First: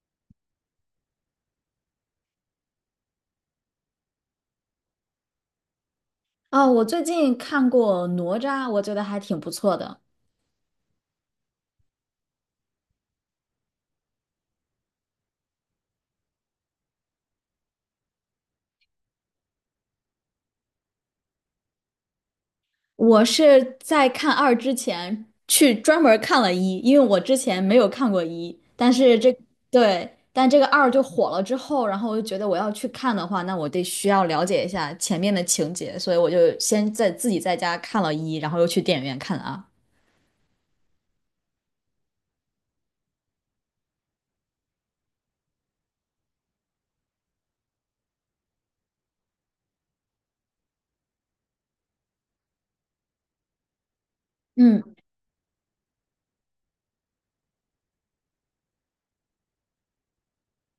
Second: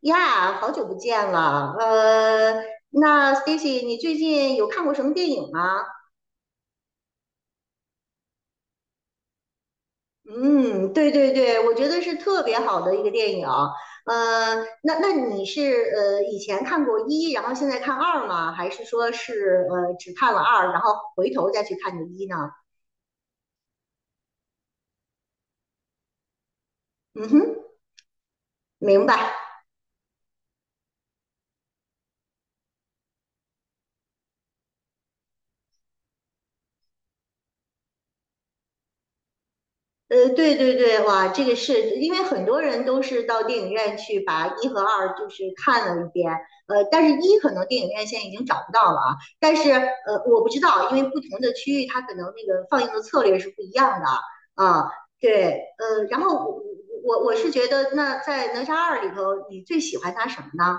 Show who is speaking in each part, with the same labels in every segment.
Speaker 1: 呀，好久不见了。那 Stacy，你最近有看过什么电影吗？
Speaker 2: 哦，我最近看过《哪吒》，我觉得还挺不错的。
Speaker 1: 嗯，对对对，我觉得是特别好的一个电影。呃，那你是以前看过一，然后现在看二吗？还是说是只看了二，然后回头再去看的一呢？
Speaker 2: 我是在看二之前去专门儿看了一，因为我
Speaker 1: 嗯
Speaker 2: 之前
Speaker 1: 哼，
Speaker 2: 没有看过一，但
Speaker 1: 明
Speaker 2: 是这，
Speaker 1: 白。
Speaker 2: 对，但这个二就火了之后，然后我就觉得我要去看的话，那我得需要了解一下前面的情节，所以我就先在自己在家看了一，然后又去电影院看了二。
Speaker 1: 对对对，哇，这个是因为很多人都是到电影院去把一和二就是看了一遍，但是一可能电影院现在已经找不到了啊，但是我不知道，因为不同的区域它可能那个放映的策略是不一样的啊。
Speaker 2: 嗯。
Speaker 1: 对，然后我是觉得那在哪吒二里头，你最喜欢它什么呢？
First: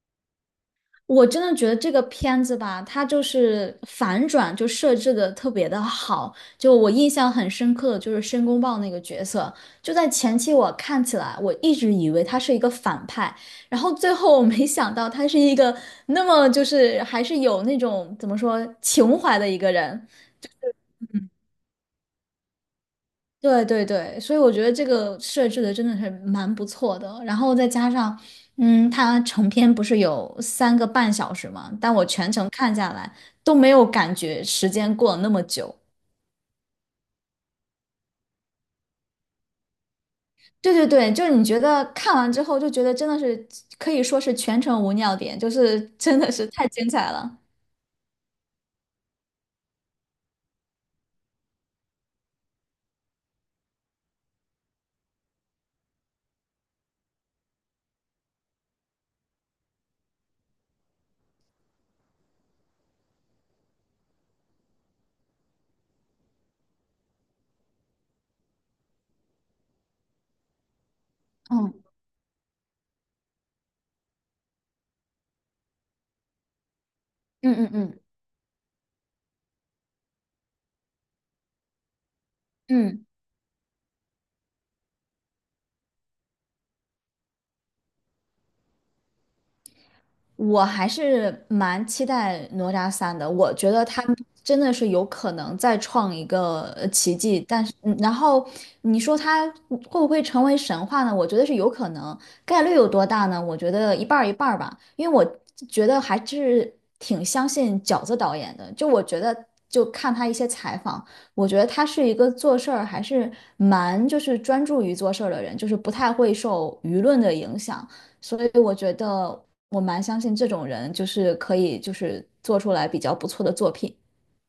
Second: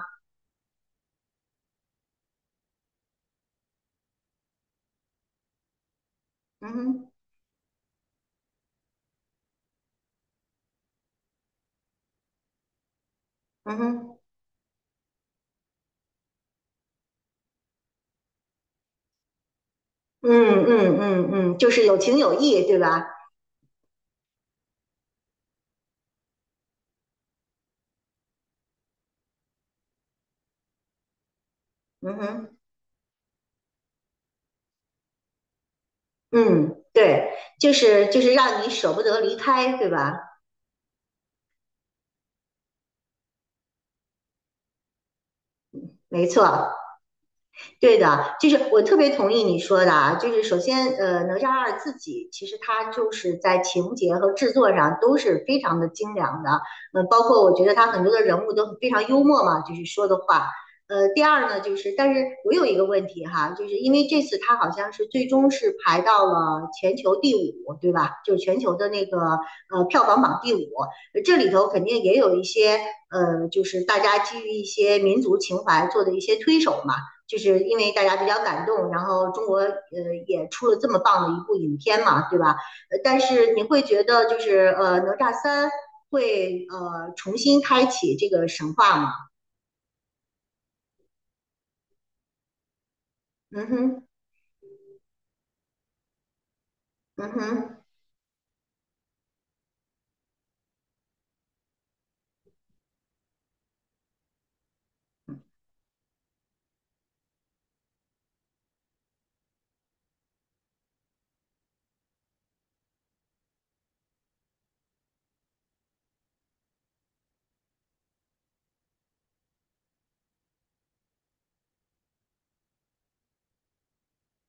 Speaker 2: 我真的觉得这个片子吧，它就是反转就设置的特别的好。
Speaker 1: 嗯
Speaker 2: 就我印
Speaker 1: 哼，
Speaker 2: 象很深刻的就是申公豹那个角色，就在前期我看起来我一直以为他是一个反派，
Speaker 1: 嗯
Speaker 2: 然后最
Speaker 1: 哼，
Speaker 2: 后我没想到他是一个那么就是还是有那种怎么说情怀的一个人。
Speaker 1: 嗯嗯嗯嗯，就是有情有义，对吧？
Speaker 2: 对对对，所以我觉得这个设置的真的是蛮不错的。然后再加上，它成片不是有3个半小时嘛，但我
Speaker 1: 嗯
Speaker 2: 全程
Speaker 1: 哼。
Speaker 2: 看下来都没有感觉时间过了那么久。
Speaker 1: 嗯，对，就是就是让你舍不得离开，对吧？
Speaker 2: 对对对，就是你觉得看完之后就觉得真的是可以说是全程无尿点，就是真
Speaker 1: 没
Speaker 2: 的
Speaker 1: 错，
Speaker 2: 是太精彩了。
Speaker 1: 对的，就是我特别同意你说的啊。就是首先，哪吒二自己其实它就是在情节和制作上都是非常的精良的，包括我觉得它很多的人物都非常幽默嘛，就是说的话。第二呢，就是但是我有一个问题哈，就是因为这次它好像是最终是排到了全球第五，对吧？就是全球的那个票房榜第五，这里头
Speaker 2: 嗯
Speaker 1: 肯定也有一些，就是大家基于一些民族情怀做的一些推手嘛。就
Speaker 2: 嗯
Speaker 1: 是
Speaker 2: 嗯
Speaker 1: 因为
Speaker 2: 嗯。
Speaker 1: 大家比较感动，然后中国也出了这么棒的一部影片嘛，对吧？
Speaker 2: 嗯。
Speaker 1: 但是你会觉得就是哪吒三会重新开启这个神话吗？
Speaker 2: 我还是蛮期待哪吒三的，我
Speaker 1: 嗯
Speaker 2: 觉得他
Speaker 1: 哼，
Speaker 2: 真的是有可能再创一个奇
Speaker 1: 嗯
Speaker 2: 迹，但是，
Speaker 1: 哼。
Speaker 2: 然后你说他会不会成为神话呢？我觉得是有可能，概率有多大呢？我觉得一半儿一半儿吧，因为我觉得还是挺相信饺子导演的，就我觉得。就看他一些采访，我觉得他是一个做事儿还是蛮就是专注于做事儿的人，就是不太会受舆论的影响。所以我觉得我蛮相信这种人，就是可以就是做出来比较不错的作品。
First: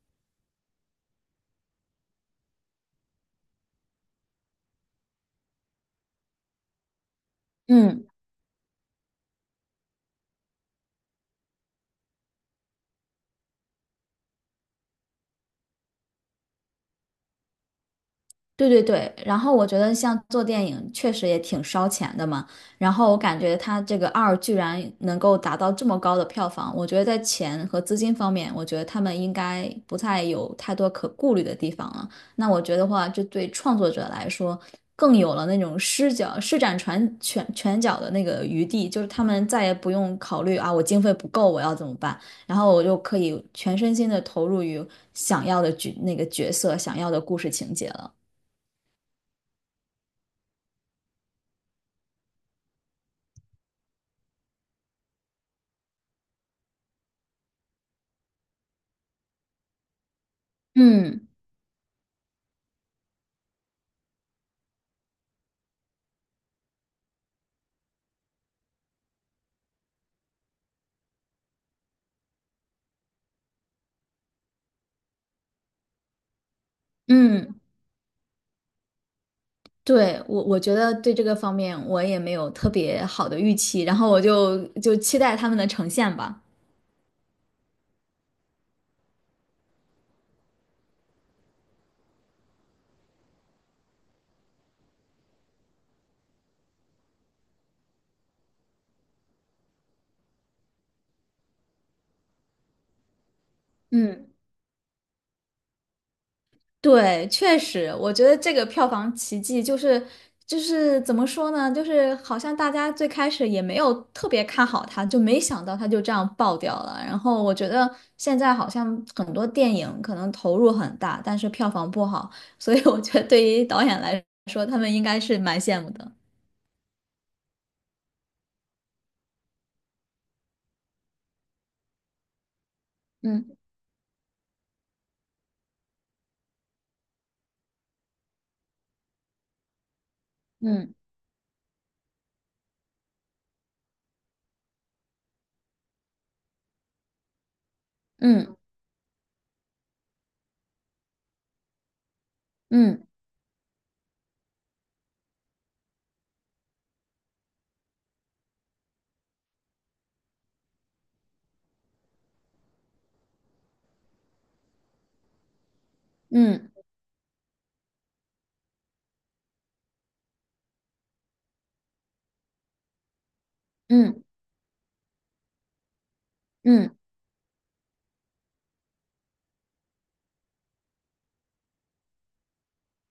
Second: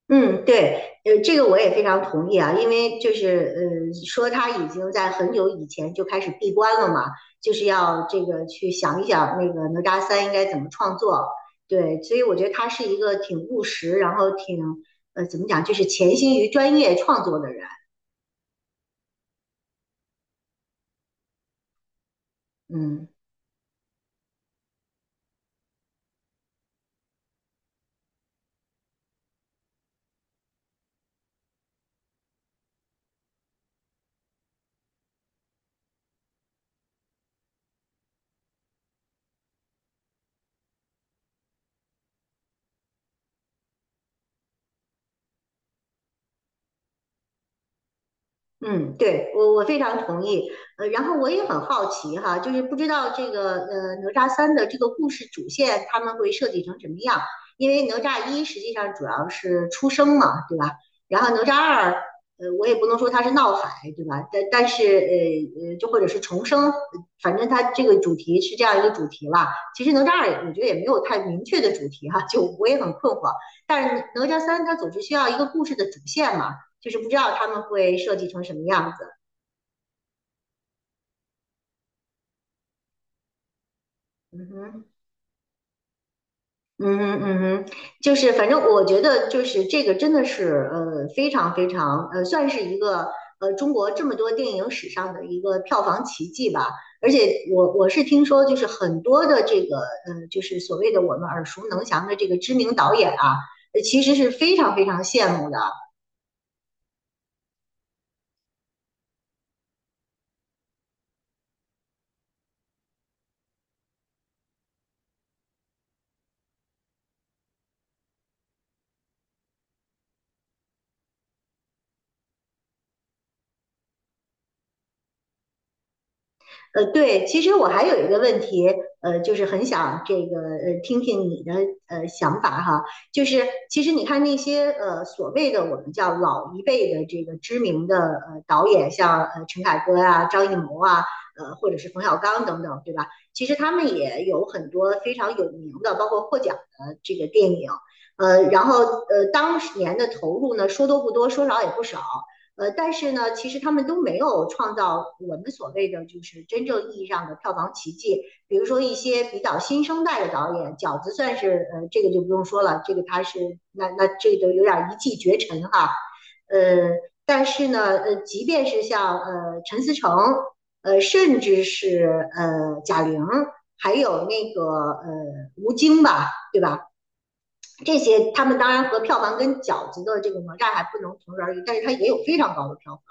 Speaker 1: 嗯，对，这个我也非常同意啊。因为就是，说他已经在很久以前就开始闭关了嘛，就是
Speaker 2: 嗯。
Speaker 1: 要这个去想一想那个哪吒三应该怎么创作。对，所以我觉得他是一个挺务实，然后挺怎么讲，就是潜心于专业创作的人。
Speaker 2: 对对对，然后我觉得像做电影确实也挺烧钱的嘛，然
Speaker 1: 嗯。
Speaker 2: 后我感觉它这个二居然能够达到这么高的票房，我觉得在钱和资金方面，我觉得他们应该不太有太多可顾虑的地方了。那我觉得话，这对创作者来说更有了那种施展拳脚的那个余地，就是他们再也不用考虑啊，我经费不够，我要怎么办？然后我就可以全身心的投入于想要的那个角色、想要的故事情节了。
Speaker 1: 嗯，对，我我非常同意。然后我也很好奇哈，就是不知道这个哪吒三的这个故事主线他们会设计成什么样？因为哪吒一实际上主要是出生嘛，对吧？然
Speaker 2: 嗯
Speaker 1: 后哪吒二，我也不能说它是闹海，对吧？但是，就或者是重生。反正它这个主题是这样一个主题吧。其实哪吒二我觉得也没有太明确的主题哈，就我也很困惑。但是哪吒三它总是需要一个故事的主线嘛。就是不知道他
Speaker 2: 嗯，
Speaker 1: 们会设计成什么样子。
Speaker 2: 对，我我觉得对这个方面我也没有特别好的预期，然后我
Speaker 1: 嗯
Speaker 2: 就
Speaker 1: 哼，
Speaker 2: 就期待他们的呈现吧。
Speaker 1: 嗯哼，嗯哼，就是反正我觉得就是这个真的是非常非常算是一个中国这么多电影史上的一个票房奇迹吧。而且我我是听说就是很多的这个就是所谓的我们耳熟能详的这个知名导演啊，其实
Speaker 2: 嗯，
Speaker 1: 是非常非常羡慕的。
Speaker 2: 对，确实，我觉得这个票房奇迹就是怎么说呢，就是好像大家最开始也没有特别看好它，就没想到它就这样爆掉了。然后我觉得现在好像很多电影可能投入很大，但是票房不好，所以我觉得对于导演来说，他们应该是蛮羡慕的。
Speaker 1: 对，其实我还有一个问题，就是很想这个听听你的想法哈。就是
Speaker 2: 嗯
Speaker 1: 其实你看那些所谓的我们叫老一辈的这个知名的导演，像陈凯歌啊、张艺谋
Speaker 2: 嗯
Speaker 1: 啊，或者是冯小刚等等，对吧？其实他们也有很多非常有名的，包括获奖的这个电影，
Speaker 2: 嗯。
Speaker 1: 然后当年的投入呢，说多不多，说少也不少。但
Speaker 2: 嗯
Speaker 1: 是呢，其实他们都没有创造我们所谓的就是真正意义上的票房奇迹。比如说一些比较新生代的导演，饺子算是，这个就不用说了，这个他是那这个有点一骑绝尘哈。
Speaker 2: 嗯
Speaker 1: 呃，但是呢，即便是像陈思诚，甚至是贾玲，还
Speaker 2: 嗯
Speaker 1: 有那个吴京吧，对吧？
Speaker 2: 嗯，
Speaker 1: 这些他们当然和票房跟饺子的这个哪吒还不能同日而语，但是它也有非常高的票。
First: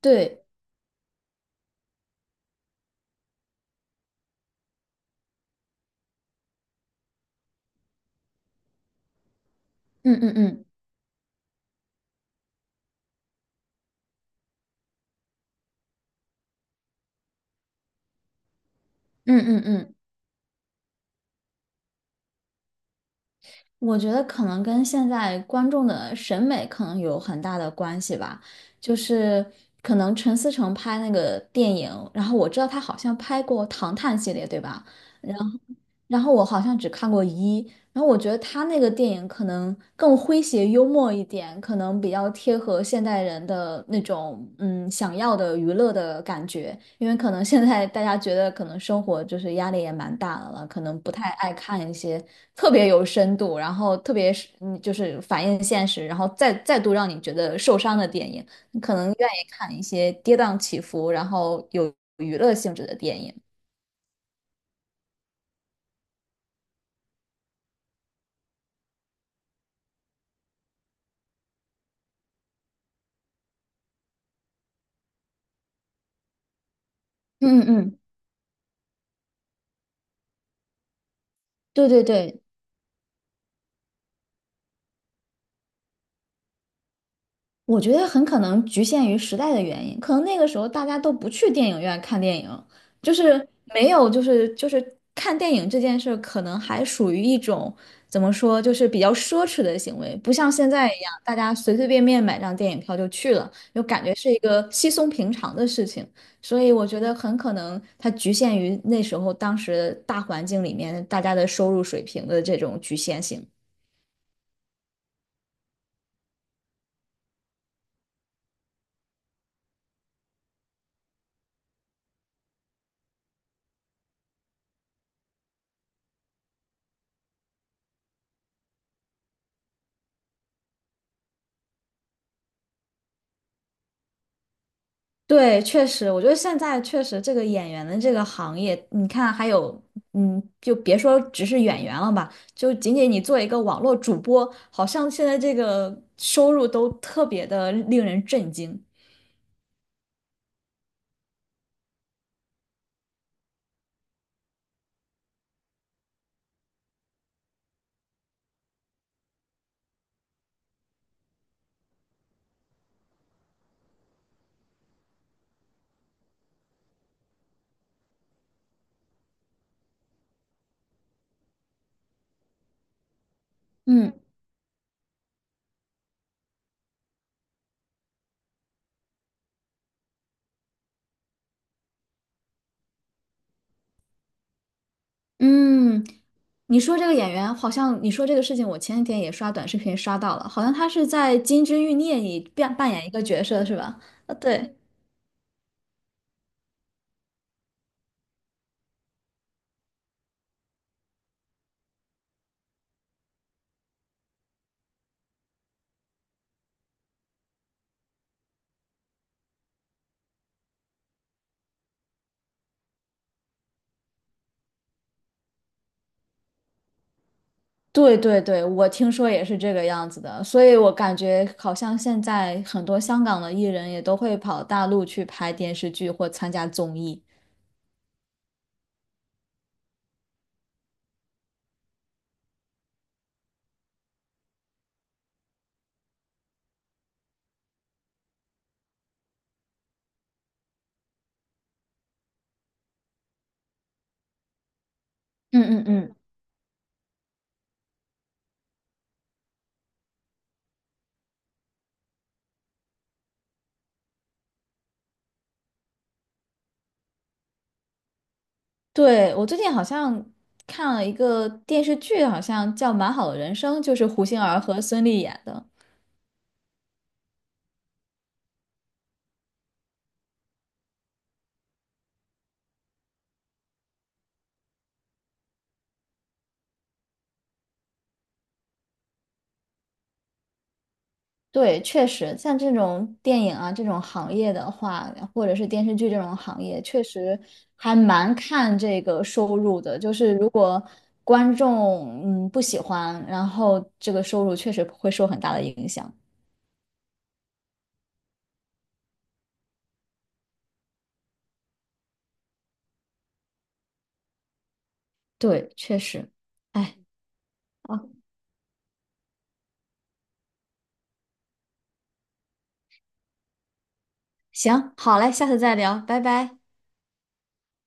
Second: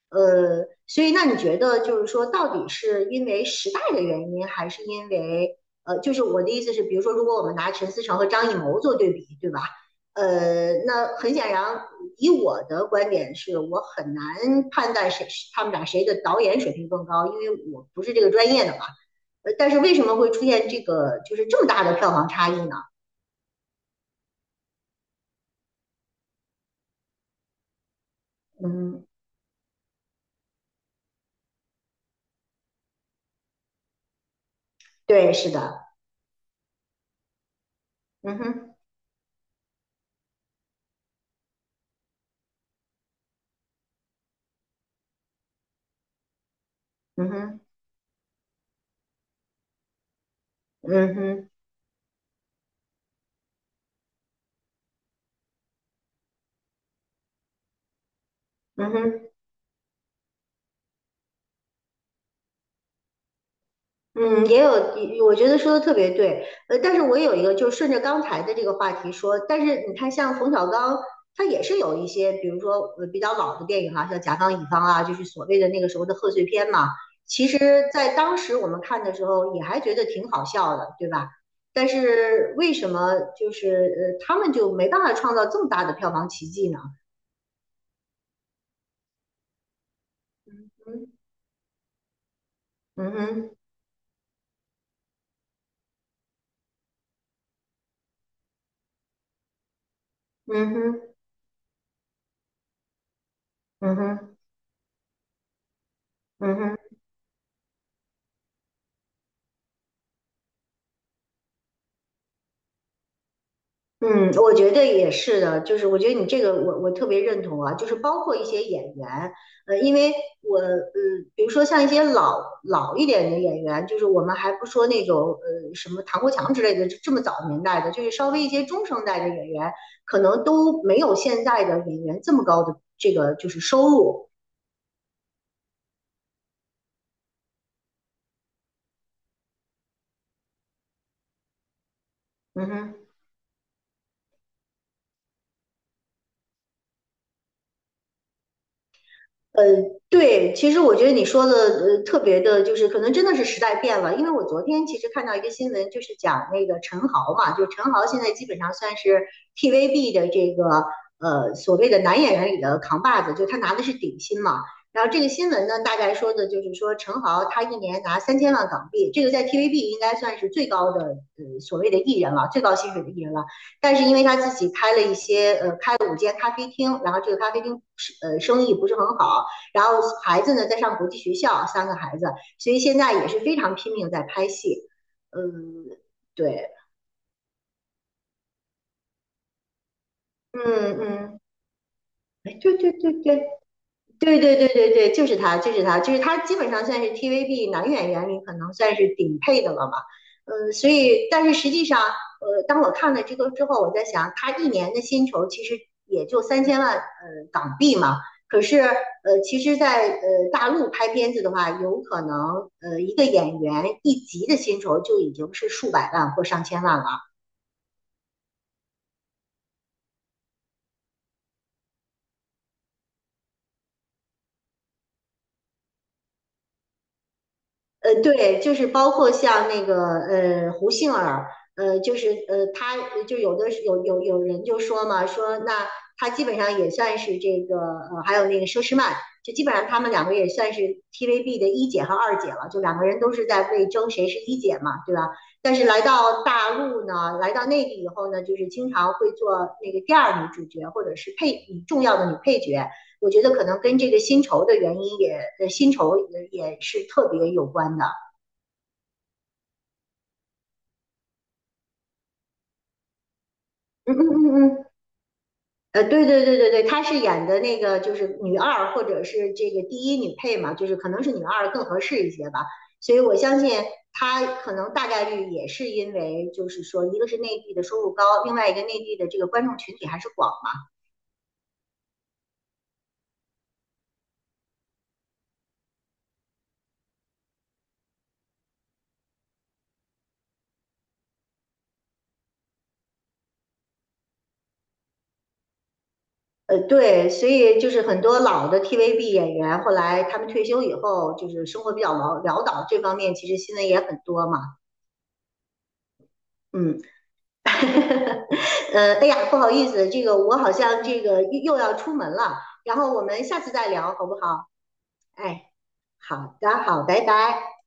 Speaker 2: 对，
Speaker 1: 所以那你觉得就是说，到底是因为时代的原因，还是因为，就是我的意思是，比如说，如果我们拿陈思诚和张艺谋做对比，对吧？
Speaker 2: 嗯嗯嗯
Speaker 1: 那很显然，以我的观点是，我很难判断谁是他们俩谁的导演水平更高，因为我不是这个专业的嘛。
Speaker 2: 嗯嗯
Speaker 1: 但是为
Speaker 2: 嗯，
Speaker 1: 什么会出现这个就是这么大的票房差异呢？
Speaker 2: 我觉得可能跟现在观众的审美可能有很大的关系吧。就
Speaker 1: 嗯，
Speaker 2: 是可能陈思诚拍那个电影，然后我知道他好像拍过《唐探》系列，对吧？
Speaker 1: 对，
Speaker 2: 然后
Speaker 1: 是的，
Speaker 2: 然后我好像只看过一，然后我觉得
Speaker 1: 嗯
Speaker 2: 他
Speaker 1: 哼，
Speaker 2: 那个电影可能更诙谐幽默一点，可能比较贴合现代人的那种想要的娱乐的感觉，因为
Speaker 1: 嗯
Speaker 2: 可能
Speaker 1: 哼，
Speaker 2: 现在大家觉得可能生活就是压力也蛮大的了，可能不
Speaker 1: 嗯
Speaker 2: 太
Speaker 1: 哼，
Speaker 2: 爱看一些特别有深度，然后特别是就是反映现实，然后再度让你觉得受伤的电影，你
Speaker 1: 嗯
Speaker 2: 可能
Speaker 1: 哼。
Speaker 2: 愿意看一些跌宕起伏，然后有娱乐性质的电影。
Speaker 1: 嗯，也有，我觉得说的特别对。但是我有一个，就顺着刚才的这个话题说，但是你看，像冯小刚，他也是有一些，比如说比较老的电影哈、像《甲方乙方》啊，就是所谓的那个时候的贺岁片嘛。其
Speaker 2: 嗯
Speaker 1: 实，
Speaker 2: 嗯，
Speaker 1: 在当时我们看的时候，也还觉得挺好笑的，对吧？但
Speaker 2: 对对对，
Speaker 1: 是为什么就是他们就没办法创造这么大的票房奇迹呢？
Speaker 2: 我觉得很可能局限于时代的原因，可能那个时候大家都不去电影院看电影，
Speaker 1: 嗯
Speaker 2: 就是
Speaker 1: 哼，
Speaker 2: 没有，就是看电影这件事，可能还属于一种怎么说，就是比较奢侈的行为，不像现
Speaker 1: 嗯
Speaker 2: 在一
Speaker 1: 哼，
Speaker 2: 样，大家随随便便买张电影票就去了，就
Speaker 1: 嗯哼，
Speaker 2: 感觉
Speaker 1: 嗯
Speaker 2: 是
Speaker 1: 哼，
Speaker 2: 一个稀松平常的事情。
Speaker 1: 嗯
Speaker 2: 所以
Speaker 1: 哼。
Speaker 2: 我觉得很可能它局限于那时候当时大环境里面大家的收入水平的这种局限性。
Speaker 1: 嗯，我觉得也是的，就是我觉得你这个我我特别认同啊，就是包括一些演员，因为我,比如说像一些老一点的演员，就是我们还不说那种什么唐国强之类的这么早年代的，就是稍微一些中生代的演员，可能都没有现在的演员这么高的这个就是收入。
Speaker 2: 对，确实，我觉得现在确实这个演员的这个行业，你看还有，就别说只是演员了吧，
Speaker 1: 嗯
Speaker 2: 就仅
Speaker 1: 哼。
Speaker 2: 仅你做一个网络主播，好像现在这个收入都特别的令人震惊。
Speaker 1: 呃，对，其实我觉得你说的特别的，就是可能真的是时代变了。因为我昨天其实看到一个新闻，就是讲那个陈豪嘛，就陈豪现在基本上算是 TVB 的这个所谓的男演员里的扛把子，就他拿的是顶薪嘛。然后这个新闻呢，大概说的就是说陈豪他一年拿3000万港币，这个在 TVB 应该算是最高的所谓的艺人了，最高薪水的艺人了。但是
Speaker 2: 嗯
Speaker 1: 因为他自己开了一些开了5间咖啡厅，然后这个咖啡厅是生意不是很好。然后孩子呢在上国际学校，3个孩子，所以现在也是非常拼命在拍戏。嗯，
Speaker 2: 嗯，
Speaker 1: 对，
Speaker 2: 你说这个演员，好像你说这个事情，我前几天也刷短视频刷到了，
Speaker 1: 嗯
Speaker 2: 好像他是在
Speaker 1: 嗯，
Speaker 2: 《金枝欲孽》里
Speaker 1: 哎，
Speaker 2: 扮
Speaker 1: 对
Speaker 2: 扮
Speaker 1: 对
Speaker 2: 演一
Speaker 1: 对
Speaker 2: 个
Speaker 1: 对，
Speaker 2: 角色，是吧？啊，
Speaker 1: 对对对
Speaker 2: 对。
Speaker 1: 对对，就是他，就是他，就是他，基本上算是 TVB 男演员里可能算是顶配的了嘛。嗯，所以，但是实际上，当我看了这个之后，我在想，他一年的薪酬其实也就三千万，港币嘛。可是，其实在，大陆拍片子的话，有可能，一个演员一集的薪酬就已经是数百万或上千万了。
Speaker 2: 对对对，我听说也是这个样子的，所以我感觉好像现在很多香港的艺人也都会跑大陆去拍电视剧或参加综艺。
Speaker 1: 对，就是包括像那个胡杏儿，就是她就有的有有有人就说嘛，说那她基本上也算是这个，还有那个佘诗曼，就基本上他们两个也算是 TVB 的一姐和二姐了，就两个人都是在为争谁是一姐嘛，对吧？
Speaker 2: 嗯
Speaker 1: 但是
Speaker 2: 嗯
Speaker 1: 来
Speaker 2: 嗯，
Speaker 1: 到大陆呢，来到内地以后呢，就是经常会做那个第二女主角或者是配重要的女配角，我觉得可能跟这个薪酬的原因，薪酬也也是特别有关的。
Speaker 2: 对，我最近好像看了一个电视剧，好像叫《蛮好的人生》，就是
Speaker 1: 嗯
Speaker 2: 胡杏
Speaker 1: 嗯
Speaker 2: 儿
Speaker 1: 嗯
Speaker 2: 和
Speaker 1: 嗯，
Speaker 2: 孙俪演的。
Speaker 1: 对对对对对，她是演的那个就是女二或者是这个第一女配嘛，就是可能是女二更合适一些吧。所以我相信她可能大概率也是因为，就是说，一个是内地的收入高，另外一个内地的这个观众群体还是广嘛。
Speaker 2: 对，确实，像这种电影啊这种行业的话，或者是电视剧这种行业，确实还蛮看这个收入的。就是如果观众不喜欢，然后这个收入确实会受很大的影响。
Speaker 1: 对，所以就是很多老的 TVB 演员后来他们退休以后，就是生活比较潦倒，这方面其实新闻也很多嘛。
Speaker 2: 对，确实。哎，
Speaker 1: 嗯。 哎呀，不好意思，这个我好像这个又要出门了，然后我们下次再聊好不好？
Speaker 2: 行，好嘞，下次
Speaker 1: 哎，
Speaker 2: 再聊，拜
Speaker 1: 好
Speaker 2: 拜。
Speaker 1: 的，好，拜拜。